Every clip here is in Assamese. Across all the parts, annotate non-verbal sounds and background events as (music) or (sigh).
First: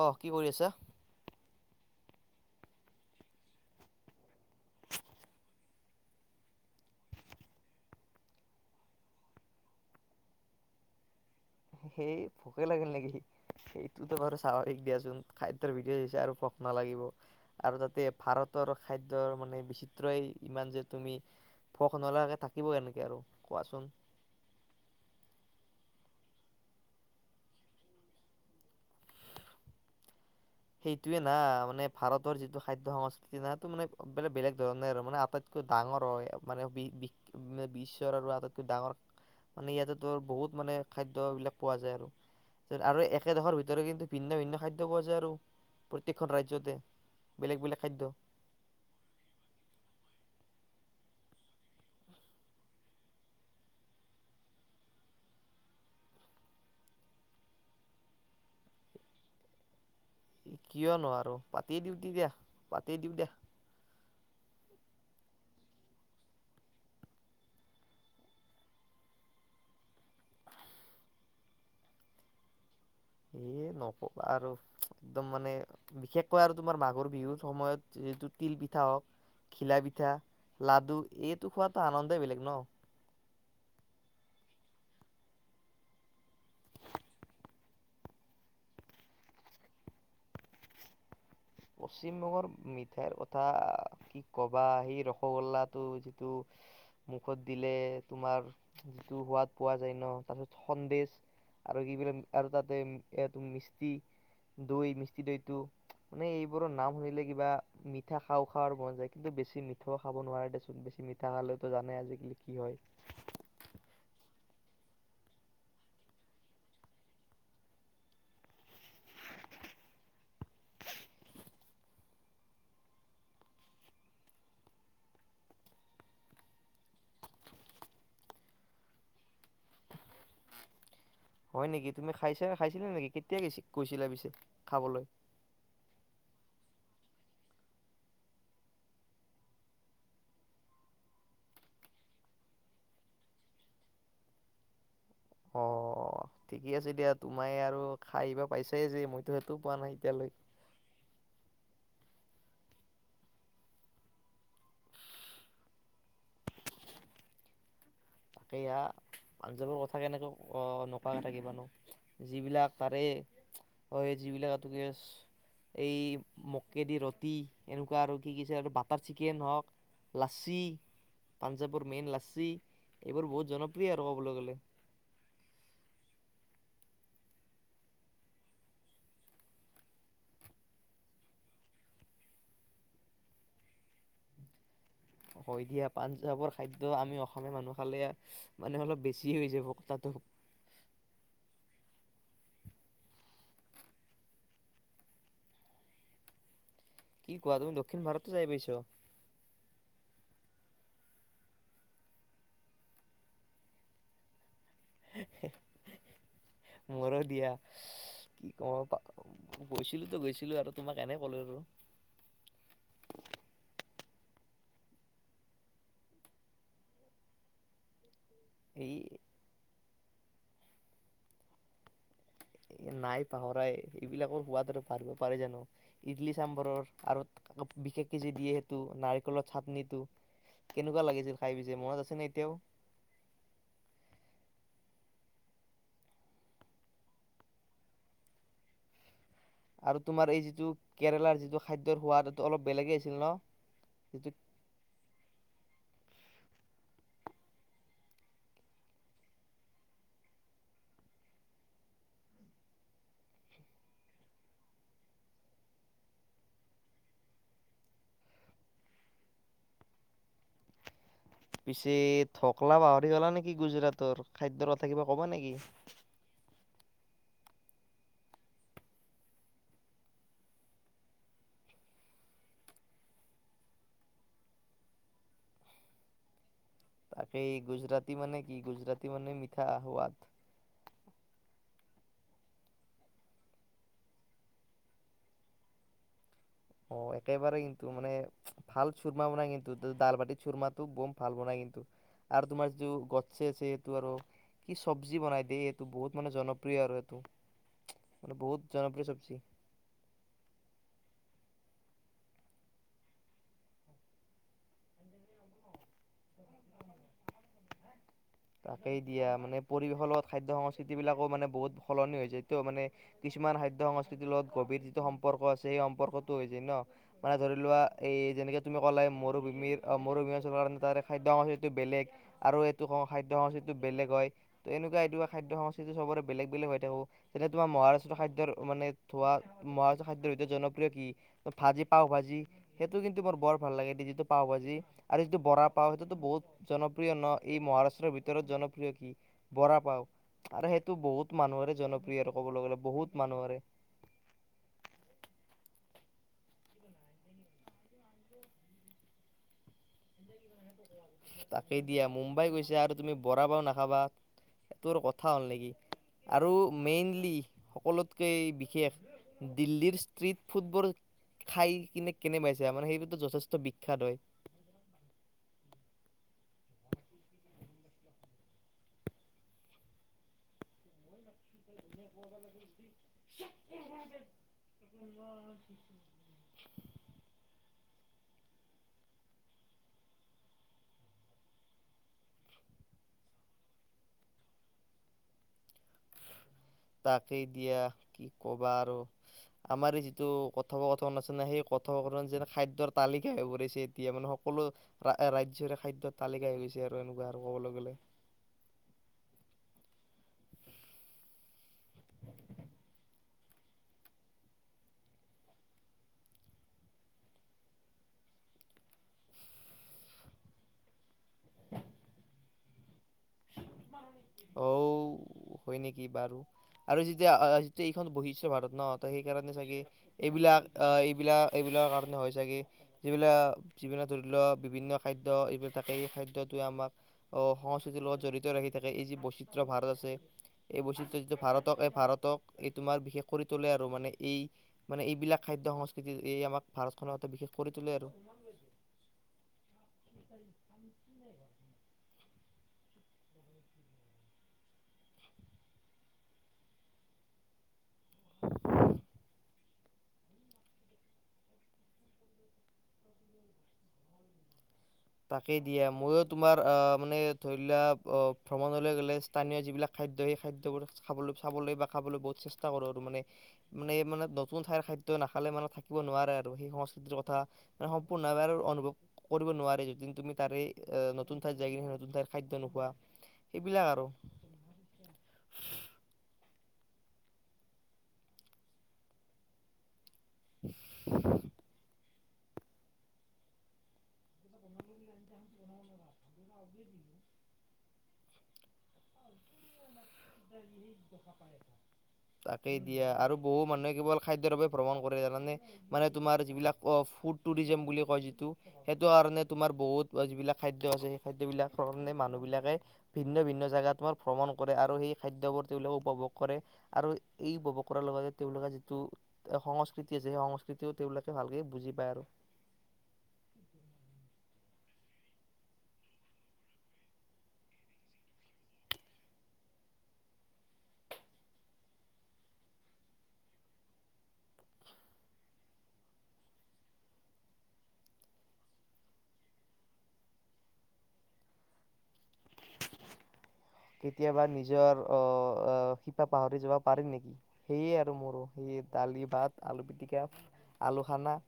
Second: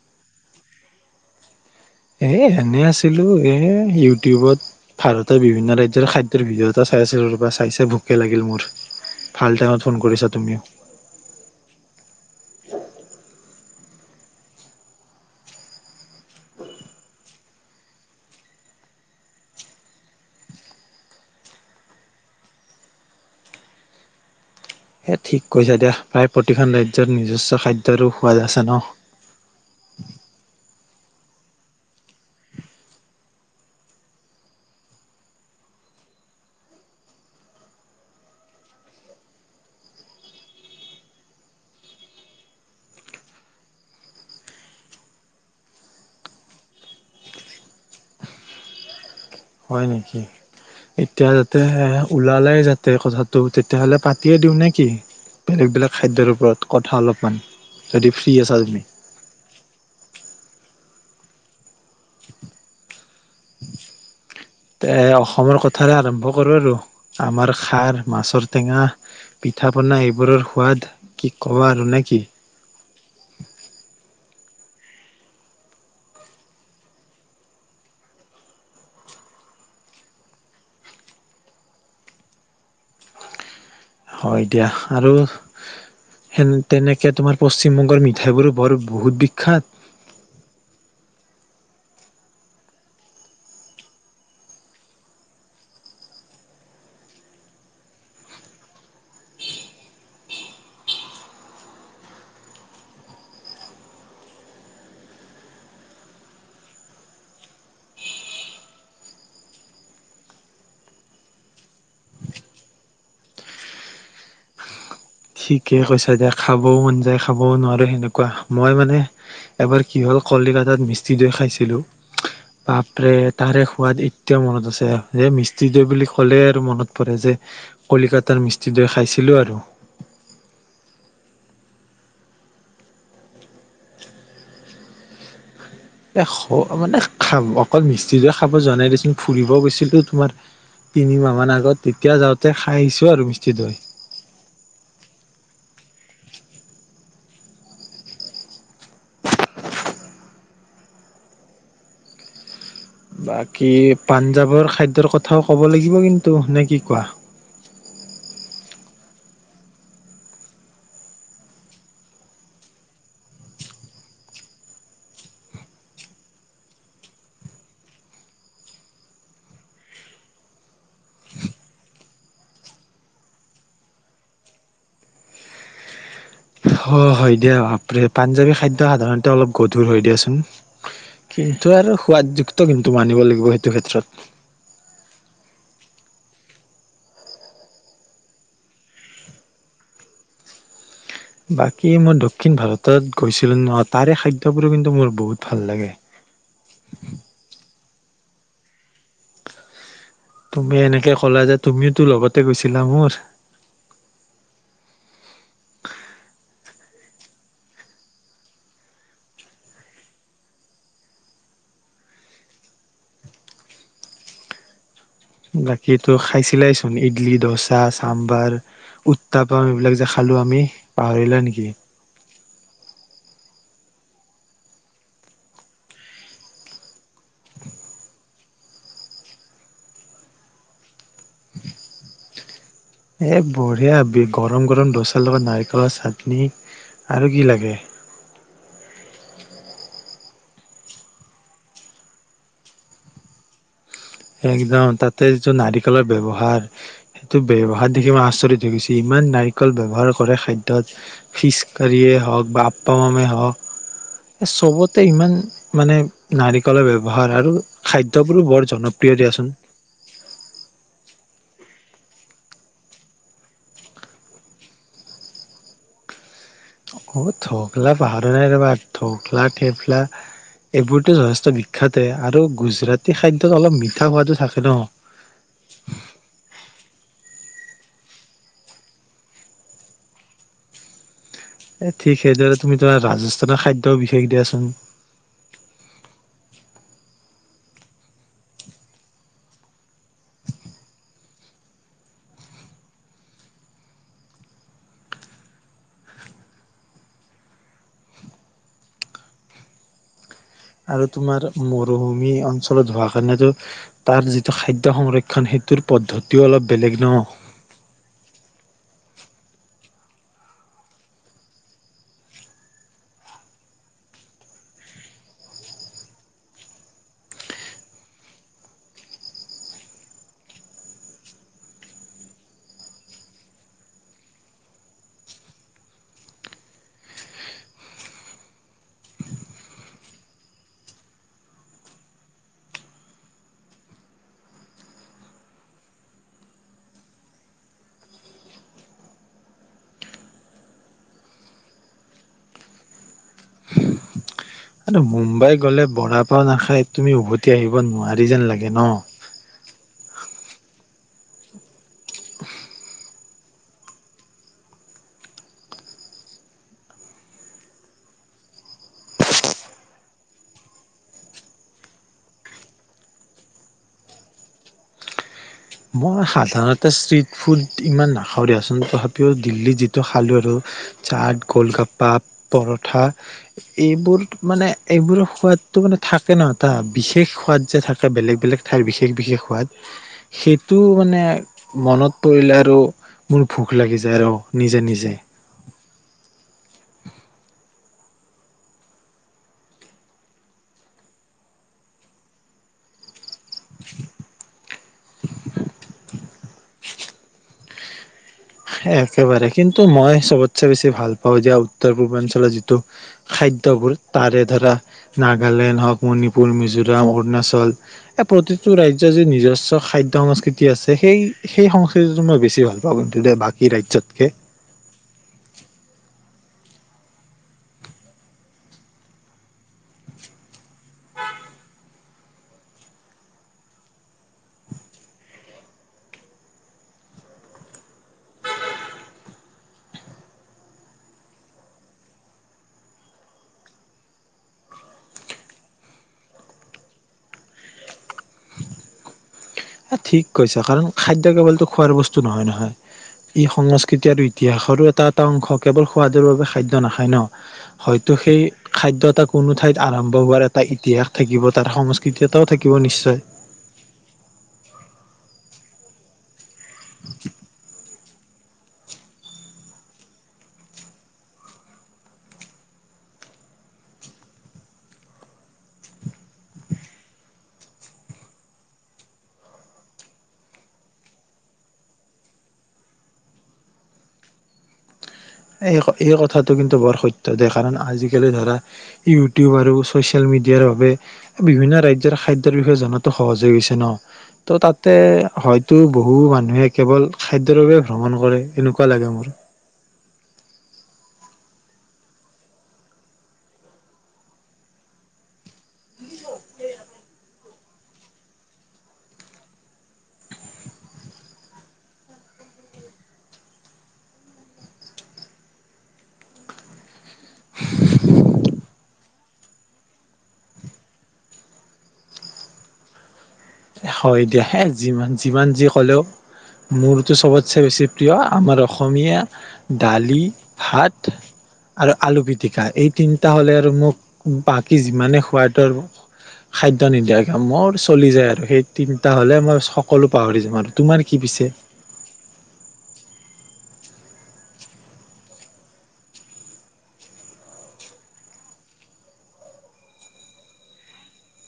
অ, কি কৰি আছা? এই এনে আছিলো এ, ইউটিউবত ভাৰতৰ বিভিন্ন ৰাজ্যৰ খাদ্যৰ ভিডিঅ এটা চাই আছিলো ৰব, চাই চাই ভোকে লাগিল মোৰ। ভাল টাইমত ফোন কৰিছা তুমিও। সেই ভোকে লাগিল নেকি? সেইটোতো বাৰু স্বাভাৱিক দিয়াচোন খাদ্যৰ ভিডিঅ' চাইছা আৰু ভোক নালাগিব। আৰু তাতে ভাৰতৰ খাদ্যৰ মানে বিচিত্ৰই ইমান যে তুমি ভোক নলগাকে থাকিব এনেকে আৰু কোৱাচোন? হে ঠিক কৈছে দিয়া প্ৰায় প্ৰতিখন ৰাজ্যত নিজস্ব খাদ্যৰো সোৱাদ আছে ন। সেইটোৱে না মানে ভাৰতৰ যিটো খাদ্য সংস্কৃতি না টো মানে বেলে বেলেগ ধৰনে আৰু মানে আটাইত ডাঙৰ হয় মানে বি বি বিশ্ব আৰু আটাইতকৈ ডাঙৰ মানে ইয়াতে তোৰ বহুত মানে খাদ্যবিলাক পোৱা যায় আৰু। আৰু একেডোখৰ ভিতৰে কিন্তু ভিন্ন-ভিন্ন খাদ্য পোৱা যায় আৰু। প্ৰত্যেকখন ৰাজ্যতে বেলেগ-বেলেগ খাদ্য। হয় নেকি? এতিয়া যাতেহে ওলালে যাতে কথাটো তেতিয়াহলে পাতিয়ে দিওঁ নে কি? বেলেগ-বেলেগ খাদ্যৰ ওপৰত কথা অলপমান, যদি ফ্ৰী আছা তুমি? কিয় নোৱাৰো পাতেই দিওঁ তি দিয়া, পাতেই দিওঁ দিয়া। (inaudible) এ অসমৰ কথাৰে আৰম্ভ কৰোঁ আৰু আমাৰ খাৰ, মাছৰ টেঙা পিঠা পনা এইবোৰৰ সোৱাদ কি ক'ব আৰু! নে কি? এইয়ে নকবা আৰু একদম মানে বিশেষকৈ আৰু তোমাৰ মাঘৰ বিহুৰ সময়ত সেইটো তিল পিঠা হওক ঘিলা পিঠা, লাডু এইটো খোৱাতো আনন্দই বেলেগ ন। হয় এতিয়া আৰু সেন তেনেকে তোমাৰ পশ্চিমবংগৰ মিঠাইবোৰো বৰ বহুত বিখ্যাত। পশ্চিমবংগৰ মিঠাইৰ কথা কি ক'বা সেই ৰসগোল্লাটো যিটো মুখত দিলে তোমাৰ যিটো সোৱাদ পোৱা যায় ন, তাৰপিছত সন্দেহ আৰু কি বিৰণ আৰু তাতে এইটো মিষ্টি দৈ মিষ্টি দৈটো মানে এইবোৰৰ নাম শুনিলে কিবা মিঠা খাওঁ খাও আৰু মন যায় কিন্তু বেছি মিঠাও খাব নোৱাৰে দেচোন, বেছি মিঠ মিঠা খেলটো জনাই আজিকালি কি হয়। ঠিকে কৈছা দিয়া খাবও মন যায় খাবও নোৱাৰো সেনেকুৱা, মই মানে এবাৰ কি হ'ল কলিকাতাত মিষ্টি দৈ খাইছিলো বাপৰে তাৰে সোৱাদ এতিয়াও মনত আছে, যে মিষ্টি দৈ বুলি ক'লে আৰু মনত পৰে যে কলিকাতাৰ মিষ্টি দৈ খাইছিলোঁ আৰু। হয় নেকি? তুমি খাইছা খাইছিলা নেকি? কেতিয়া গৈ গৈছিলা পিছে খাবলৈ? এ মানে খাব অকল মিষ্টি দৈ খাব যোৱা নাই দেচোন ফুৰিব গৈছিলো তোমাৰ তিনিমাহ মান আগত তেতিয়া যাওঁতে খায় আহিছোঁ আৰু মিষ্টি দৈ। অঁ। অ ঠিকেই আছে দিয়া তোমাই আৰু খাই বা পাইছাই যে মইতো সেইটো পোৱা নাই এতিয়ালৈ। বাকী পাঞ্জাৱৰ খাদ্যৰ কথাও ক'ব লাগিব কিন্তু নে কি কোৱা। তাকে এয়া পাঞ্জাৱৰ কথা কেনেকৈ অ নকৱাকে থাকি বানো। যিবিলাক তাৰে হয় যিবিলাক। এই মককেদি ৰুটি এনেকুৱা আৰু কি কছে আৰু বাটাৰ চিকেন হওঁক। লাচি পাঞ্জাৱৰ মেইন লাচি এইবোৰ বহুত জনপ্ৰিয় আৰু ক'বলৈ গ'লে। অ হয় দিয়া ভ পাঞ্জাবী খাদ্য সাধাৰণতে অলপ গধুৰ হয় দিয়াচোন। কিন্তু আৰু সোৱাদযুক্ত কিন্তু মানিব লাগিব সেইটো ক্ষেত্ৰত। অ দিয়া পাঞ্জাৱৰ খাদ্য আমি অসমীয়া মানুহ খালে। মানে অলপ বেছি হৈ যাব কথাটো। বাকী মই দক্ষিণ ভাৰতত গৈছিলোঁ ন তাৰে খাদ্যবোৰ কিন্তু মোৰ বহুত ভাল লাগে। কি কোৱা তুমি দক্ষিণ ভাৰততে যাই পাইছ। তুমি এনেকে ক'লা যে তুমিও তো লগতে গৈছিলা মোৰ। হে এ। (inaudible) মোৰ দিয়া কি কম প। গৈছিলোতো গৈছিলো আৰু তোমাক এনেই ক'লো আৰু। বাকী তো খাইছিলাই চোন ইডলি দচা চাম্বাৰ। এই তাপা এইবিলাক যে খালো আমি পাহৰিলাই নেকি। এই নাই পাহৰাই এইবিলাকৰ সোৱাদ আৰু পঢ়িব পাৰে জানো। ইডলি চাম্বৰৰ আৰু বিশেষ কেজি দিয়ে সেইটো নাৰিকলৰ চাটনিটো কেনেকুৱা লাগিছিল খাই পিছে মনত আছে ন এতিয়াও। এই বঢ়িয়া বিষ গৰম গৰম দচাৰ লগত নাৰিকলৰ চাটনি আৰু কি লাগে। আৰু তোমাৰ এই যিটো কেৰেলাৰ যিটো খাদ্যৰ সোৱাদ এইটো অলপ বেলেগে আছিল ন। একদম তাতে যিটো নাৰিকলৰ ব্যৱহাৰ। এইটো ব্যৱহাৰ দেখি মই আচৰিত হৈ গৈছে ইমান নাৰিকল ব ব্যৱহাৰ কৰে খাদ্যত। ফিচ কাৰীয়ে হওঁক বা আপ্পা মামে হওঁক চবতে ইমান। মানে নাৰিকলৰ ব্যৱহাৰ আৰু খাদ্যবোৰো বৰ জনপ্ৰিয় দিয়াচোন। পিছে ঢকলা পাহৰি গ'লা নেকি গুজৰাটৰ খাদ্যৰ কথা কিবা কবা নেকি। বহু ঢকলা পাহৰা নাই ৰবা ঢকলা থেফলা। এইবোৰতো যথেষ্ট বিখ্যাতে আৰু গুজৰাটী খাদ্যত অলপ মিঠা সোৱাদো থাকে ন। তাকে গুজৰাটী মানে কি? গুজৰাটী মানে মিঠা সোৱাদ। এ ঠিক সেইদৰে তুমি তোমাৰ ৰাজস্থানৰ খাদ্য বিশেষ দিয়াচোন। অ একেবাৰেই কিন্তু মানে ভাল চুৰমা বনাই কিন্তু ডাল বাতিত চুৰমাটো বম ভাল বনাই কিন্তু। আৰু তোমাৰ যিটো গটছে আছে সেইটো আৰু। কি চব্জি বনাই দেই এইটো বহুত মানে জনপ্ৰিয় আৰু এইটো। মানে বহুত জনপ্ৰিয় চব্জি। আৰু তোমাৰ মৰুভূমি অঞ্চলত হোৱা কাৰণেতো তাৰ যিটো খাদ্য সংৰক্ষণ। সেইটোৰ পদ্ধতিও অলপ বেলেগ ন। তাকেই দিয়া মানে পৰিৱেশৰ লগত খাদ্য সংস্কৃতিবিলাকো মানে বহুত সলনি হৈ যায়টো মানে। কিছুমান খাদ্য সংস্কৃতিৰ লগত গভীৰ যিটো সম্পৰ্ক আছে সেই সম্পৰ্কটো হৈ যায় ন। মানে ধৰি লোৱা এই যেনেকে তুমি ক'লে মৰুভূমিৰ মৰুভূমি অঞ্চলৰ কাৰণে তাৰে খাদ্য সাংস্কৃতিটো বেলেগ। আৰু এইটো কও খাদ্য সংস্কৃতিটো বেলেগ হয় ত এনেকুৱা এনেকুৱা খাদ্য সংস্কৃতি সবৰে বেলেগ বেলেগ হৈ থাকো। যেনে তোমাৰ মহাৰাষ্ট্ৰ খাদ্যৰ মানে থোৱা মহাৰাষ্ট্ৰ খাদ্যৰ ভিতৰত জনপ্ৰিয় কি। ত ভাজি পাও ভাজি সেইটো কিন্তু মোৰ বৰ ভাল লাগে, যিটো পাও ভাজি আৰু যিটো বৰা পাও সেইটোতো বহুত জনপ্ৰিয় ন, এই মহাৰাষ্ট্ৰৰ ভিতৰত জনপ্ৰিয় কি? বৰা পাও আৰে সেইটো বহুত মানুহৰে জনপ্ৰিয় আৰু ক'বলৈ গ'লে বহুত মানুহৰে আৰু মুম্বাই গ'লে বৰা পাও নাখাই তুমি উভতি আহিব নোৱাৰি যেন লাগে ন। (unintelligible) তাকেই দিয়া, মুম্বাই গৈছা আৰু তুমি বৰা পাও নাখাবা সেইটোৰ কথা হ'ল নেকি আৰু মেইনলি সকলোতকে বিশেষ দিল্লীৰ ষ্ট্ৰিট ফুটবোৰ খাই কিনে কেনে পাইছা? মানে সেইটো যথেষ্ট বিখ্যাত হয়। মই সাধাৰণতে ষ্ট্ৰিট ফুড ইমান নাখা নাখাও দিয়াচোন তথাপিও দিল্লী যিটো খালোঁ আৰু চাট কলগপ্পা, পৰঠা এইবোৰ মানে এইবোৰৰ সোৱাদটো মানে থাকে ন এটা, বিশেষ সোৱাদ যে থাকে বেলেগ বেলেগ ঠাইৰ বিশেষ বিশেষ সোৱাদ সেইটো মানে মনত পৰিলে আৰু মোৰ ভোক লাগি যায় আৰু নিজে নিজে।। তাকেই দিয়া কি কবা আৰু আমাৰ এই যিটো কথোপকথন আছে না সেই কথোপকথন যে খাদ্যৰ তালিকা হৈছে এতিয়া, মানে সকলো ৰাজ্যৰে খাদ্যৰে তালিকা হৈ গৈছে আৰু এনেকুৱা আৰু ক'বলৈ গ'লে। একেবাৰে কিন্তু মই চবতচে বেছি ভাল পাওঁ যে উত্তৰ পূৰ্বাঞ্চলৰ যিটো খাদ্যবোৰ তাৰে ধৰা নাগালেণ্ড হওঁক, মণিপুৰ, মিজোৰাম, অৰুণাচল, এই প্ৰতিটো ৰাজ্যৰ যি নিজস্ব খাদ্য সংস্কৃতি আছে সেই সেই সংস্কৃতিটো মই বেছি ভাল পাওঁ কিন্তু দে বাকী ৰাজ্যতকে। অঔ হয় নেকি বাৰু। আৰু যেতিয়া যেতিয়া এইখন বৈচিত্ৰ ভাৰত ন ত সেইকাৰণে চাগে এইবিলাক আহ এইবিলাক এইবিলাক কাৰণে হয় চাগে। যিবিলাক যিবিলাক ধৰি লোৱা বিভিন্ন খাদ্য এইবিলাক থাকে এই খাদ্যটোৱে আমাক অহ সংস্কৃতিৰ লগত জড়িত ৰাখি থাকে। এই যি বৈচিত্ৰ ভাৰত আছে এই বৈচিত্ৰ যিটো ভাৰতক এই ভাৰতক এই তোমাৰ বিশেষ কৰি তোলে আৰু মানে এই মানে এইবিলাক খাদ্য সংস্কৃতি এই আমাক ভাৰতখনৰ এটা বিশেষ কৰি তোলে আৰু। আহ ঠিক কৈছো, কাৰণ খাদ্য কেৱলতো খোৱাৰ বস্তু নহয় নহয় ই সংস্কৃতি আৰু ইতিহাসৰো এটা এটা অংশ কেৱল সোৱাদৰ বাবে খাদ্য নাখায় ন। হয়তো সেই খাদ্য এটা কোনো ঠাইত আৰম্ভ হোৱাৰ এটা ইতিহাস থাকিব তাৰ সংস্কৃতি সংস্কৃতি এটাও থাকিব নিশ্চয়। তাকেই দিয়ে ময়ো তোমাৰ অহ মানে ধৰি লোৱা অ ভ্ৰমণলৈ গ'লে স্থানীয় যিবিলাক খাদ্য সেই খাদ্যবোৰ খাবলৈ চাবলৈ বা খাবলৈ বহুত চেষ্টা কৰোঁ আৰু মানে মানে এই মানে নতুন ঠাইৰ খাদ্য নাখালে মানে থাকিব নোৱাৰে আৰু সেই সংস্কৃতিৰ কথা মান সম্পূৰ্ণভাৱে আৰু অনুভৱ কৰিব নোৱাৰে য যি তুমি তাৰে নতুন ঠাইত যাই কিনে সেই নতুন ঠাইৰ খাদ্য নোখোৱা, সেইবিলাক আৰু। এই এই কথাটো কিন্তু বৰ সত্য দে কাৰণ আজিকালি ধৰা ইউটিউব আৰু চচিয়েল মিডিয়াৰ বাবে বিভিন্ন ৰাজ্যৰ খাদ্যৰ বিষয়ে জনাতো সহজ হৈ গৈছে ন, তো তাতে হয়তো বহু মানুহে কেৱল খাদ্যৰ বাবে ভ্ৰমণ কৰে এনেকুৱা লাগে মোৰ। (unintelligible) (unintelligible) তাকেই দিয়ে আৰু বহু মানুহে কেৱল খাদ্যৰ বাবে ভ্ৰমণ কৰে মানে মানে তোমাৰ যিবিলাক অ ফুড টুৰিজাম বুলি কয় যিটো সেইটো কাৰণে, তোমাৰ বহুত যিবিলাক খাদ্য আছে, সেই খাদ্য বিলাকৰ কাৰণে মানুহ বিলাকে ভিন্ন-ভিন্ন জাগাত তোমাৰ ভ্ৰমণ কৰে, আৰু সেই খাদ্যবোৰ তেওঁলোকে উপভোগ কৰে, আৰু এই (unintelligible) কৰাৰ লগতে তেওঁলোকে যিটো সংস্কৃতি আছে, সেই সংস্কৃতিও তেওঁলোকে ভালকে বুজি পায় আৰু। হয়, দিয়া। যিমান যিমান যি হ'লেও মোৰতো চবতছে বেছি প্ৰিয়, আমাৰ অসমীয়া দালি, ভাত। আৰু আলু পিটিকা, এই তিনিটা হ'লে আৰু মোক বাকী যিমানে সোৱাদৰ খাদ্য নিদিয়া কিয় মোৰ চলি যায় আৰু। সেই তিনিটা হ'লে মই সকলো পাহৰি যাও আৰু। তোমাৰ কি পিছে? কেতিয়াবা নিজৰ অ শিপা পাহৰি যাবা পাৰি নেকি! সেয়ে আৰু মোৰো, সেই দালি, ভাত, আলু পিটিকা, আলু সনা।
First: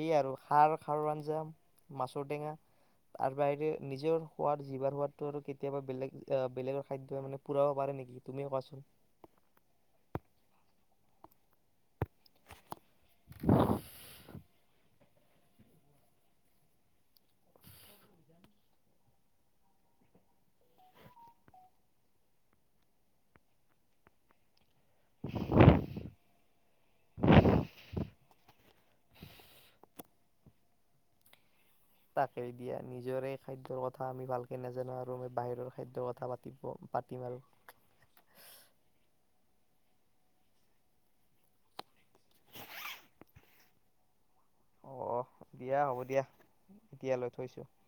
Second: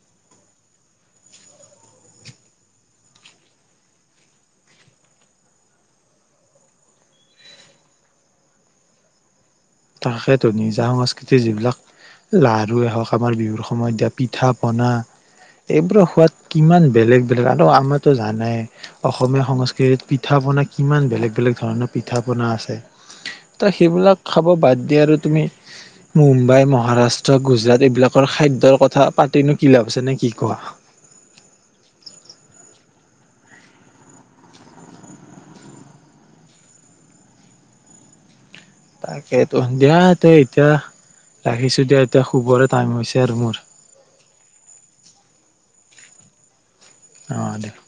এইয়ে আৰু খাৰ, খাৰৰ আঞ্জা, মাছৰটেঙা তাৰ বাহিৰে নিজৰ সোৱাদ, জিবাৰ সোৱাটো আৰু কেতিয়াবা বেলেগ বেলেগৰ খাদ্য মানে পুৰাব পাৰে নেকি! তুমিয়েই কোৱাচোন! তাকেতো, নিজা সংস্কৃতিৰ যিবিলাক লাৰুৱে হওঁক, আমাৰ বিহুৰ সময়ত দিয়া পিঠা-পনা এইবোৰৰ সোৱাদ কিমান বেলেগ-বেলেগ, আৰু আমাৰতো জানাই! অসমীয়া সংস্কৃতিত পিঠা-পনা কিমান বেলেগ-বেলেগ ধৰণৰ পিঠা-পনা আছে। ত, সেইবিলাক খাব বাদ দি আৰু তুমি মুম্বাই, মহাৰাষ্ট্ৰ, গুজৰাট এইবিলাকৰ খাদ্যৰ কথা পাতিনো কি লাভ আছে নে কি কোৱা? তাকে দিয়া। নিজৰে খাদ্যৰ কথা আমি ভালকে নাজানো, আৰু আমি বাহিৰৰ খাদ্যৰ কথা পাতিব, পাতিম আৰু। তাকেইতো, দিয়া, তে এতিয়া ৰাখিছো দিয়া, এতিয়া শুবৰে টাইম হৈছে আৰু মোৰ। অ', দিয়া, হ'ব দিয়া। এতিয়া লৈ অ থৈছোঁ। দিয়া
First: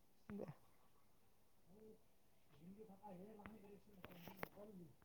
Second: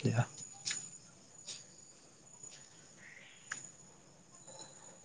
দিয়া (inaudible)